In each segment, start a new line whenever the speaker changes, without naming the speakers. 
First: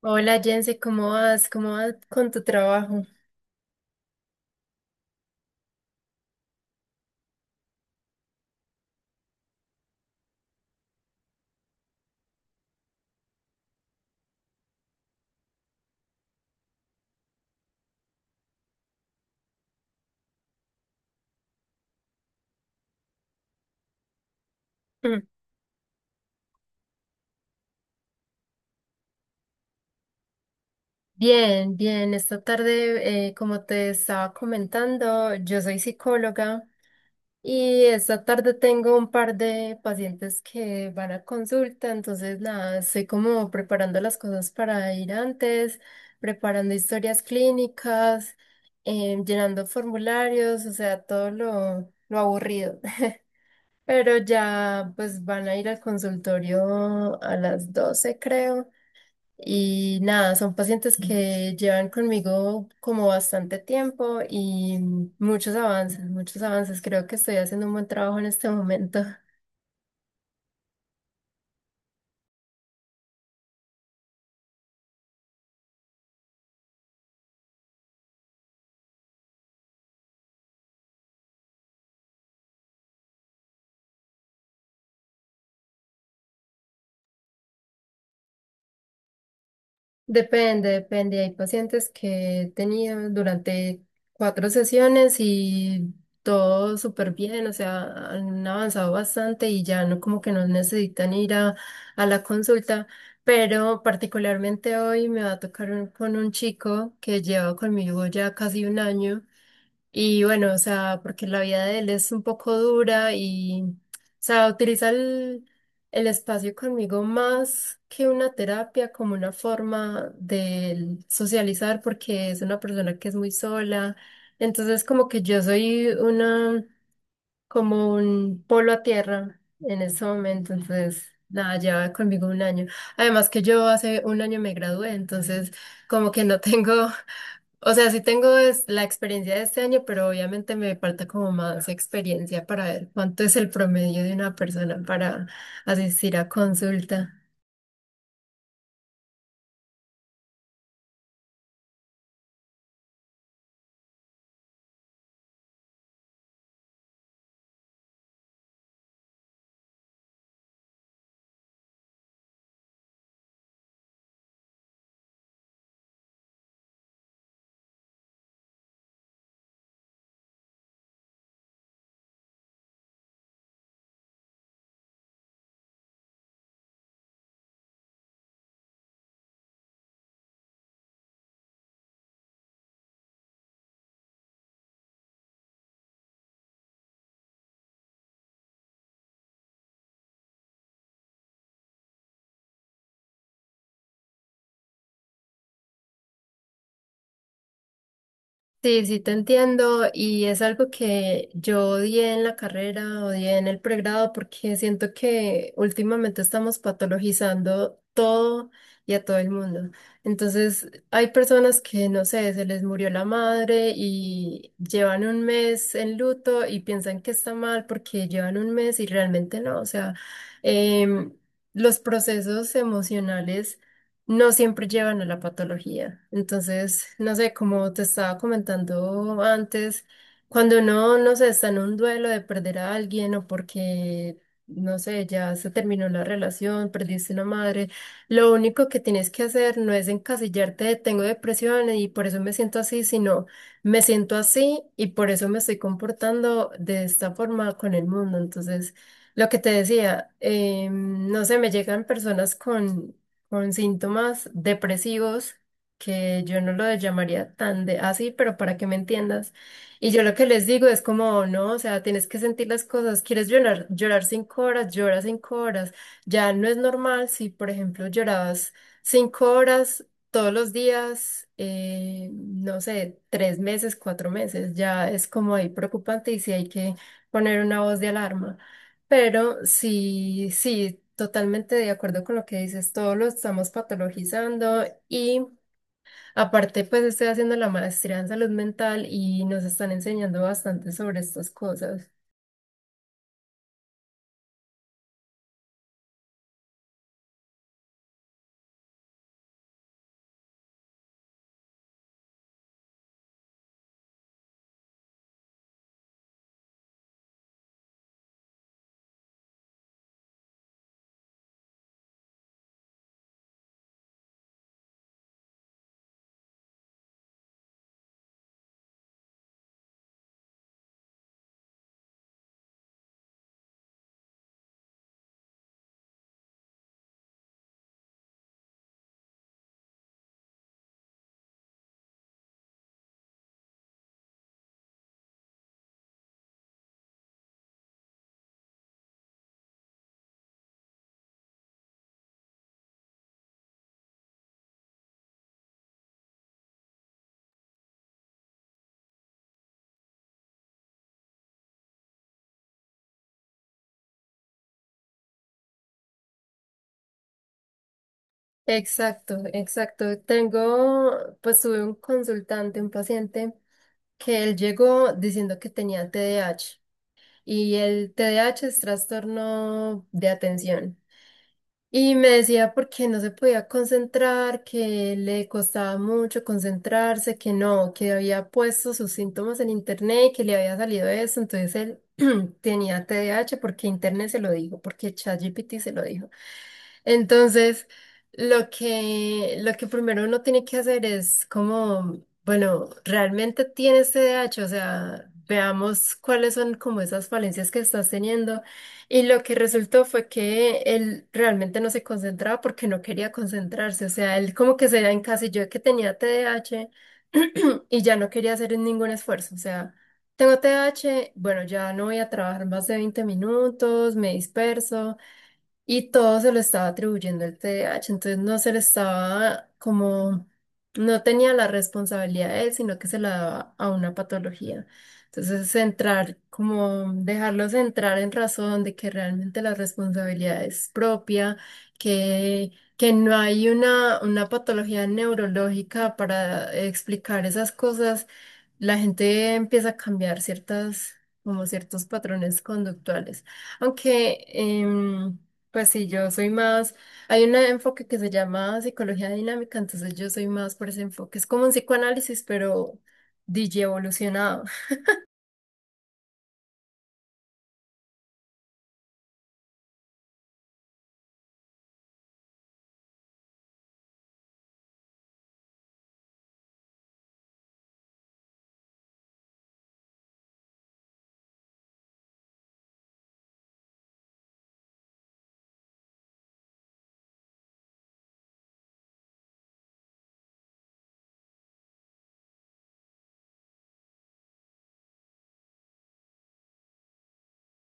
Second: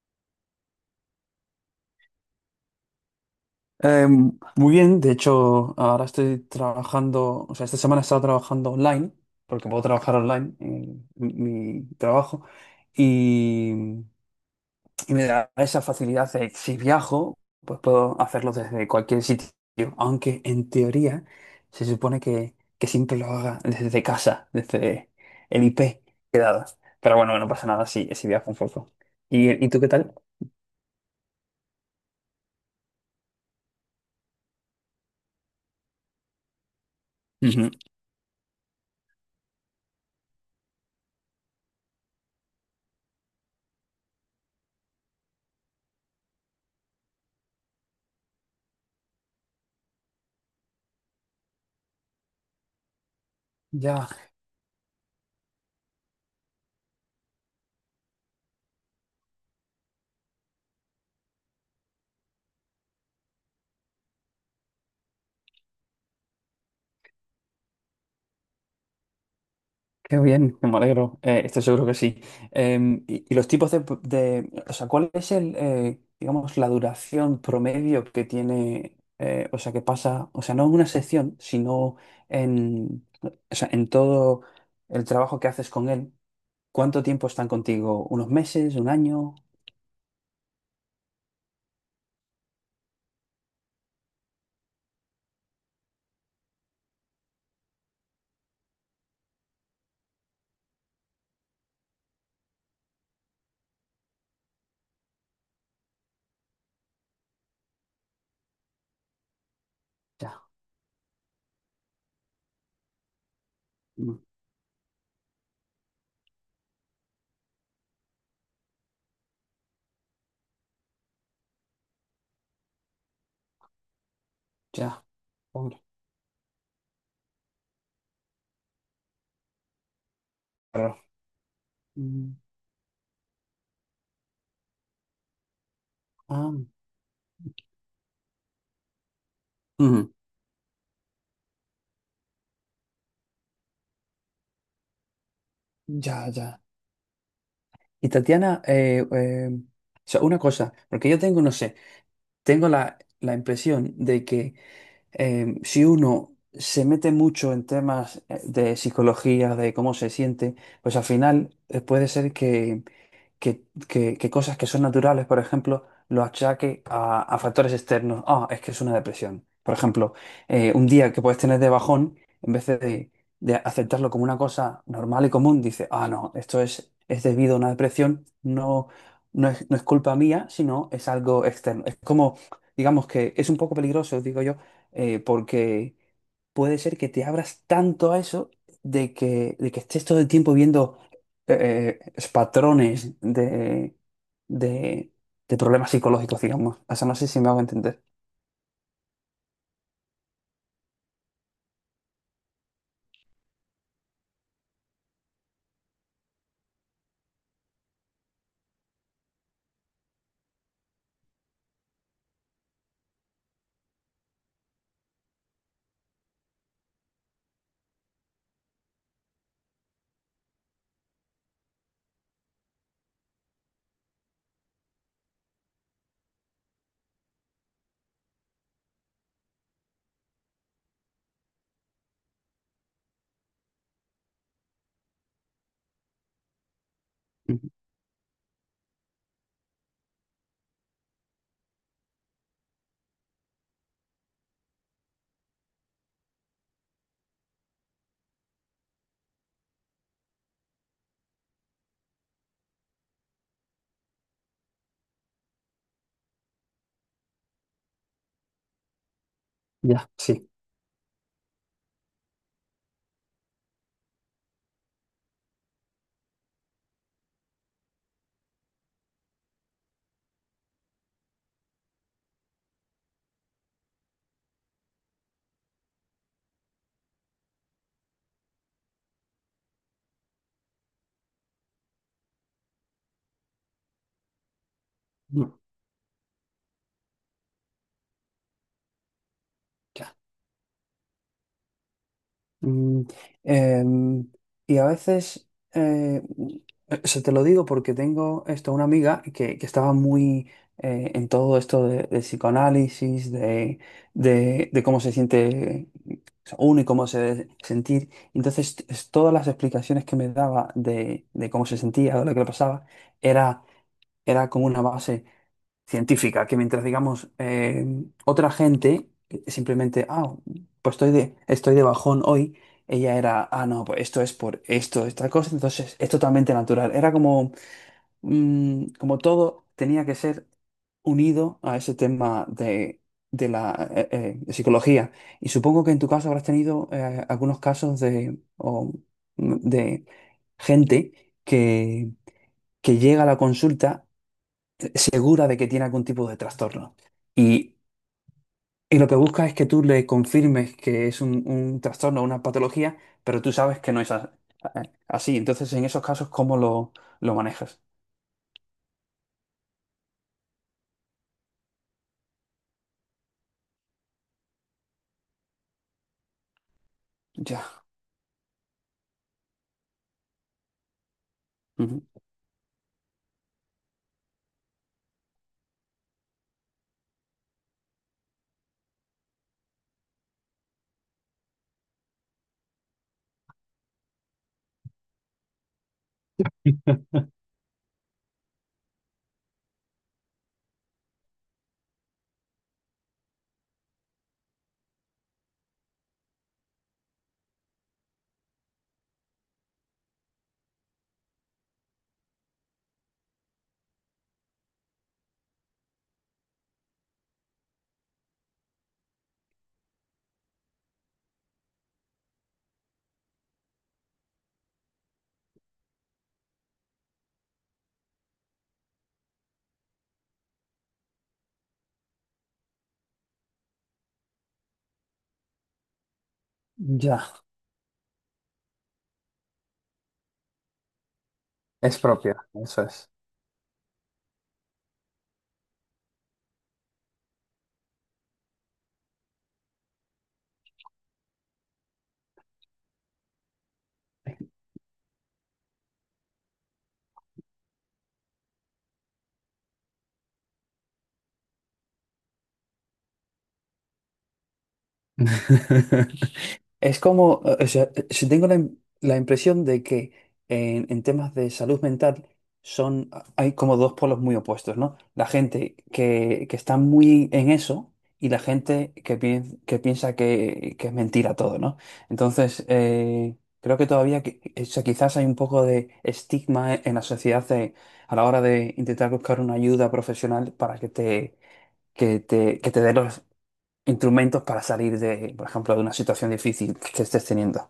Hola Jense, ¿cómo vas? ¿Cómo vas con tu trabajo?
Eh, Muy bien, de hecho, ahora estoy trabajando, o sea, esta semana he estado trabajando online, porque puedo trabajar online en mi trabajo, y me da esa facilidad de que si viajo, pues puedo hacerlo desde cualquier sitio, aunque en teoría se supone que siempre lo haga desde casa, desde
Mm.
el IP. Pero bueno, no pasa nada si viajo un poco. ¿Y tú qué tal?
Bien, bien. Esta tarde, como te estaba comentando, yo soy psicóloga
Ujú.
y esta tarde tengo un par de pacientes que van a consulta, entonces nada, estoy como preparando las cosas para ir antes, preparando historias clínicas, llenando formularios, o sea, todo lo aburrido.
Ya.
Pero ya pues van a ir al consultorio a las 12, creo. Y nada, son pacientes que llevan conmigo como bastante tiempo y muchos avances, muchos avances. Creo que estoy haciendo un buen trabajo en este momento.
Qué bien, me alegro. Estoy seguro que sí. Y los tipos o sea, ¿cuál es el, digamos, la duración promedio que tiene, o sea, que pasa, o sea, no en una sección, sino en, o sea, en todo el trabajo que haces con él? ¿Cuánto tiempo están contigo? ¿Unos meses? ¿Un año?
Depende, depende. Hay pacientes que he tenido durante cuatro sesiones y todo súper bien, o sea, han avanzado bastante y ya no como que no necesitan ir a la consulta. Pero particularmente hoy me va a tocar con un chico que lleva conmigo ya casi un año. Y
Ya,
bueno, o sea, porque la vida de él es un poco dura y, o
mm,
sea, utiliza el espacio conmigo más que una terapia, como una forma de él socializar, porque es una persona que es muy sola. Entonces,
ya,
como que yo
hombre,
soy una como un polo a tierra en ese momento,
claro.
entonces nada, lleva conmigo
Mm,
un año. Además que yo hace un año me gradué, entonces como que no
ah,
tengo, o sea, sí tengo la experiencia de este año, pero
ujú,
obviamente me falta como más experiencia para ver cuánto es el promedio de una persona para asistir a
ya, ya.
consulta.
Y Tatiana, o sea, una cosa, porque yo tengo, no sé. Tengo la impresión de que si uno se mete mucho en temas de psicología, de cómo se siente, pues al final puede ser que cosas que son naturales, por ejemplo, lo achaque a factores externos. Ah, es que es una depresión. Por ejemplo, un día que puedes tener de bajón, en vez de aceptarlo como una cosa normal y común, dice, ah, no, esto es debido a una depresión, no, no es culpa mía, sino es algo externo. Es como, digamos que es un poco peligroso, digo yo, porque puede ser que te abras tanto a eso de que estés todo el tiempo viendo es patrones de, de problemas psicológicos, digamos. O sea, no sé si me hago entender.
Sí, sí, te entiendo y es algo que yo odié en la carrera, odié en el pregrado porque siento que últimamente estamos patologizando todo y a todo el mundo. Entonces, hay personas que, no sé, se les murió la madre y llevan un mes en luto y piensan que está mal porque llevan un mes y realmente no. O sea, em, los procesos emocionales no siempre llevan a la patología. Entonces, no sé, como te estaba comentando antes, cuando uno, no sé, está en un duelo de perder a alguien o porque, no sé, ya se terminó la relación, perdiste una madre,
Mm,
lo único que tienes que hacer no es encasillarte de tengo depresión y por eso me siento así, sino me siento así y por eso me estoy comportando de esta forma con el mundo. Entonces, lo que te decía, no sé, me llegan personas con síntomas depresivos, que yo no lo llamaría tan de así, pero para que me entiendas. Y yo
ya,
lo que les
sí.
digo es como, no, o sea, tienes que sentir las cosas, quieres llorar, llorar cinco horas, llora cinco horas. Ya no es normal si, por ejemplo, llorabas cinco horas todos los días, no sé, tres meses, cuatro meses, ya es como ahí preocupante y si hay que poner una voz de alarma. Pero sí, sí, totalmente de acuerdo con lo que dices, todo lo estamos patologizando y
Mm,
aparte pues estoy haciendo la maestría en salud mental y nos están
ya.
enseñando bastante sobre estas cosas.
Mm, em, y a veces, eh, se te lo digo porque tengo esto, una amiga que estaba muy en todo esto de psicoanálisis, de cómo se siente uno y cómo se debe sentir. Entonces, todas las explicaciones que me daba de cómo se sentía o lo que le pasaba, era era como una base científica, que mientras, digamos, otra gente simplemente, ah, pues estoy de bajón hoy, ella era, ah, no, pues esto es por esto, esta cosa, entonces es totalmente natural. Era como, mm, como todo tenía que ser unido a ese tema de la de psicología. Y supongo que en tu caso habrás tenido algunos casos de, o, mm, de gente que llega a la consulta segura de que tiene algún tipo de trastorno. Y, y lo que busca es que tú le confirmes que es un trastorno, una patología, pero tú sabes que no es así. Entonces, en esos casos, ¿cómo lo manejas?
Exacto, exacto. Tengo, pues tuve un consultante, un paciente que él llegó diciendo que tenía TDAH. Y
Ya.
el T D A H es trastorno de atención. Y
Ujú.
me decía porque no se podía concentrar, que le costaba mucho concentrarse, que no, que había puesto sus síntomas en internet y que le había salido eso. Entonces él tenía T D A H porque internet se lo dijo, porque ChatGPT se lo dijo. Entonces, lo que primero uno tiene que hacer es como bueno, realmente tienes T D A H, o sea, veamos cuáles son como esas falencias que estás teniendo. Y lo que resultó fue que él realmente no se concentraba porque no quería concentrarse, o sea, él como que se encasilló de que tenía T D A H y ya no quería hacer ningún esfuerzo, o sea, tengo T D A H, bueno, ya no voy a trabajar más de 20 minutos, me disperso. Y todo se lo estaba atribuyendo el T D A H, entonces no se le estaba como, no tenía la responsabilidad de él, sino que se la daba a una patología. Entonces, centrar, como
Ya.
dejarlos entrar en razón de que realmente la responsabilidad es propia,
Es propia,
que,
eso es.
no hay una patología neurológica para explicar esas cosas, la gente empieza a cambiar ciertas, como ciertos patrones conductuales. Aunque... pues sí, yo soy más, hay un enfoque que se llama psicología dinámica, entonces yo soy más por ese enfoque. Es como un psicoanálisis, pero DJ.
Es como, o sea, si tengo la impresión de que en temas de salud mental son, hay como dos polos muy opuestos, ¿no? La gente que está muy en eso y la gente que piensa que es mentira todo, ¿no? Entonces, creo que todavía, o sea, quizás hay un poco de estigma en la sociedad de a la hora de intentar buscar una ayuda profesional para que te, que te dé instrumentos para salir de, por ejemplo, de una situación difícil que estés teniendo.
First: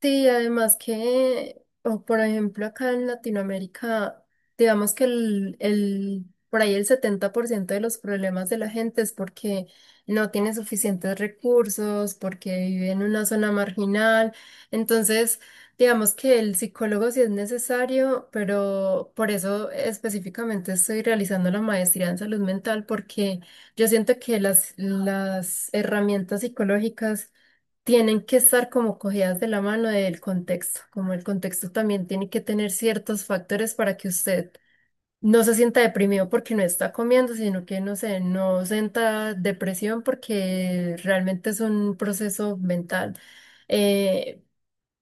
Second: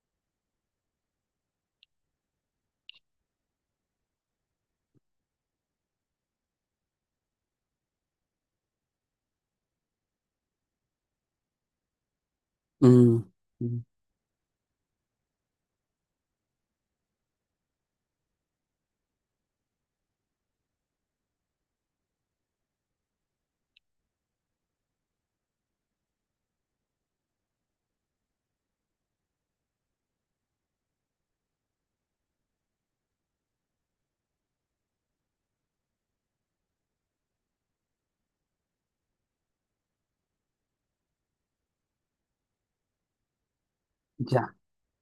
Sí, además que, o por ejemplo, acá en Latinoamérica, digamos que por ahí el 70% de los problemas de la gente es porque no tiene suficientes recursos, porque vive en una
Mm,
zona
mm,
marginal. Entonces, digamos que el psicólogo sí es necesario, pero por eso específicamente estoy realizando la maestría en salud mental, porque yo siento que las herramientas psicológicas tienen que estar como cogidas de la mano del contexto, como el contexto también tiene que tener ciertos factores para que usted no se sienta deprimido porque no está comiendo, sino que, no sé, no sienta depresión porque realmente es un proceso mental. Eh,
ya.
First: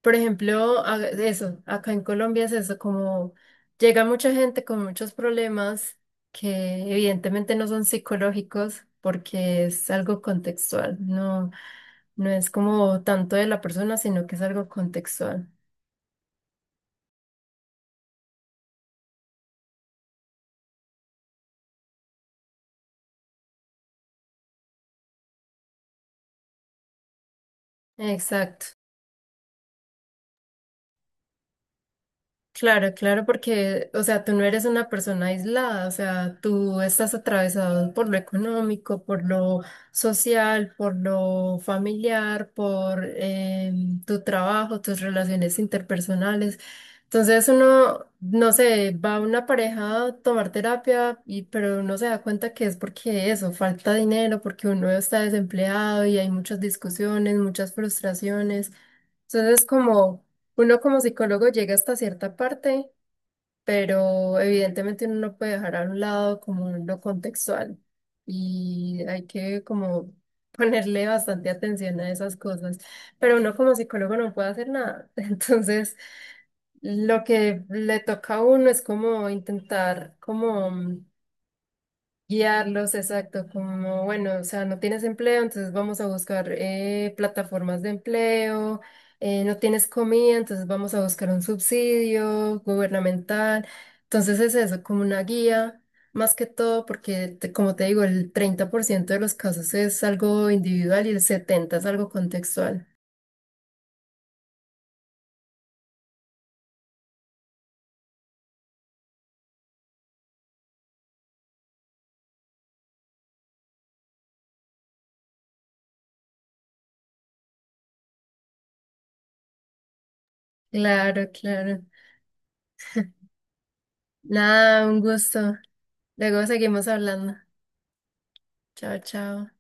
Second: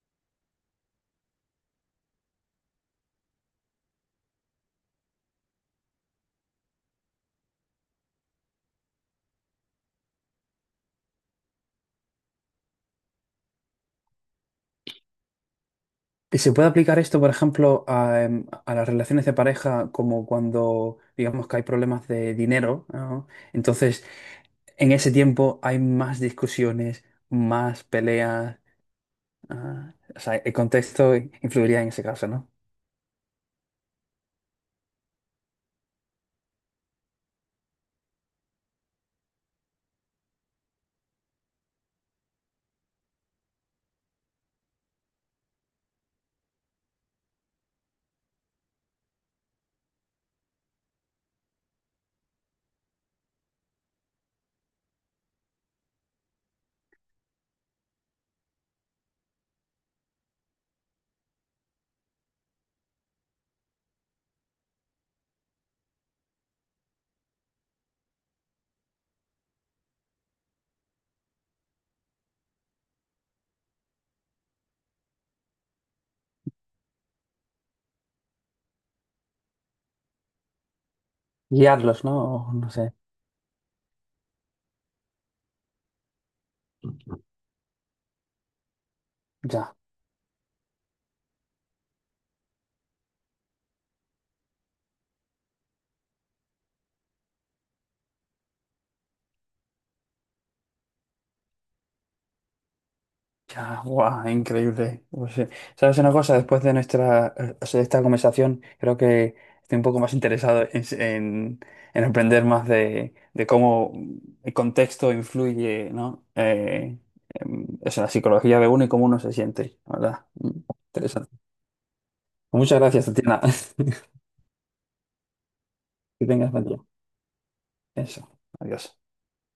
por ejemplo, eso, acá en Colombia es eso, como llega mucha gente con muchos problemas que evidentemente no son psicológicos porque es algo contextual, no. No es como tanto de la persona, sino que es algo contextual.
¿Y se puede aplicar esto, por ejemplo, a, a las relaciones de pareja, como cuando digamos que hay problemas de dinero, ¿no? Entonces, en ese tiempo hay más discusiones, más peleas.
Exacto.
Ah, o sea, el contexto influiría en ese caso, ¿no?
Claro, claro, porque, o sea, tú no eres una persona aislada, o sea, tú estás atravesado por lo económico, por lo social, por lo familiar, por tu trabajo, tus relaciones interpersonales. Entonces uno, no sé, va a una pareja a tomar terapia, y, pero uno se da cuenta que es porque eso, falta dinero, porque uno está desempleado y hay muchas discusiones, muchas frustraciones. Entonces como uno como psicólogo llega hasta cierta parte pero evidentemente uno no puede dejar a un lado como lo contextual y hay que como ponerle bastante atención a esas cosas, pero uno como psicólogo no puede hacer nada, entonces lo que le toca a uno es como intentar como
Guiarlos, ¿no? O no sé.
Guiarlos, exacto, como bueno, o sea, no tienes empleo, entonces vamos a buscar plataformas de empleo, no
Ya.
tienes comida, entonces vamos a buscar un subsidio gubernamental. Entonces es eso, como una guía, más que todo, porque como te digo, el 30% de los casos es algo individual y el 70% es algo contextual.
Ya, guau, increíble. Pues, ¿sabes una cosa? Después de nuestra, o sea, de esta conversación, creo que estoy un poco más interesado en aprender más de cómo el contexto influye, ¿no? O sea, la psicología de uno y cómo uno se siente, la ¿verdad? Mm,
Claro,
interesante.
claro.
Pues muchas gracias, Tatiana.
Nada, un gusto.
Que
Luego
tengas buen día.
seguimos hablando.
Eso. Adiós.
Chao, chao.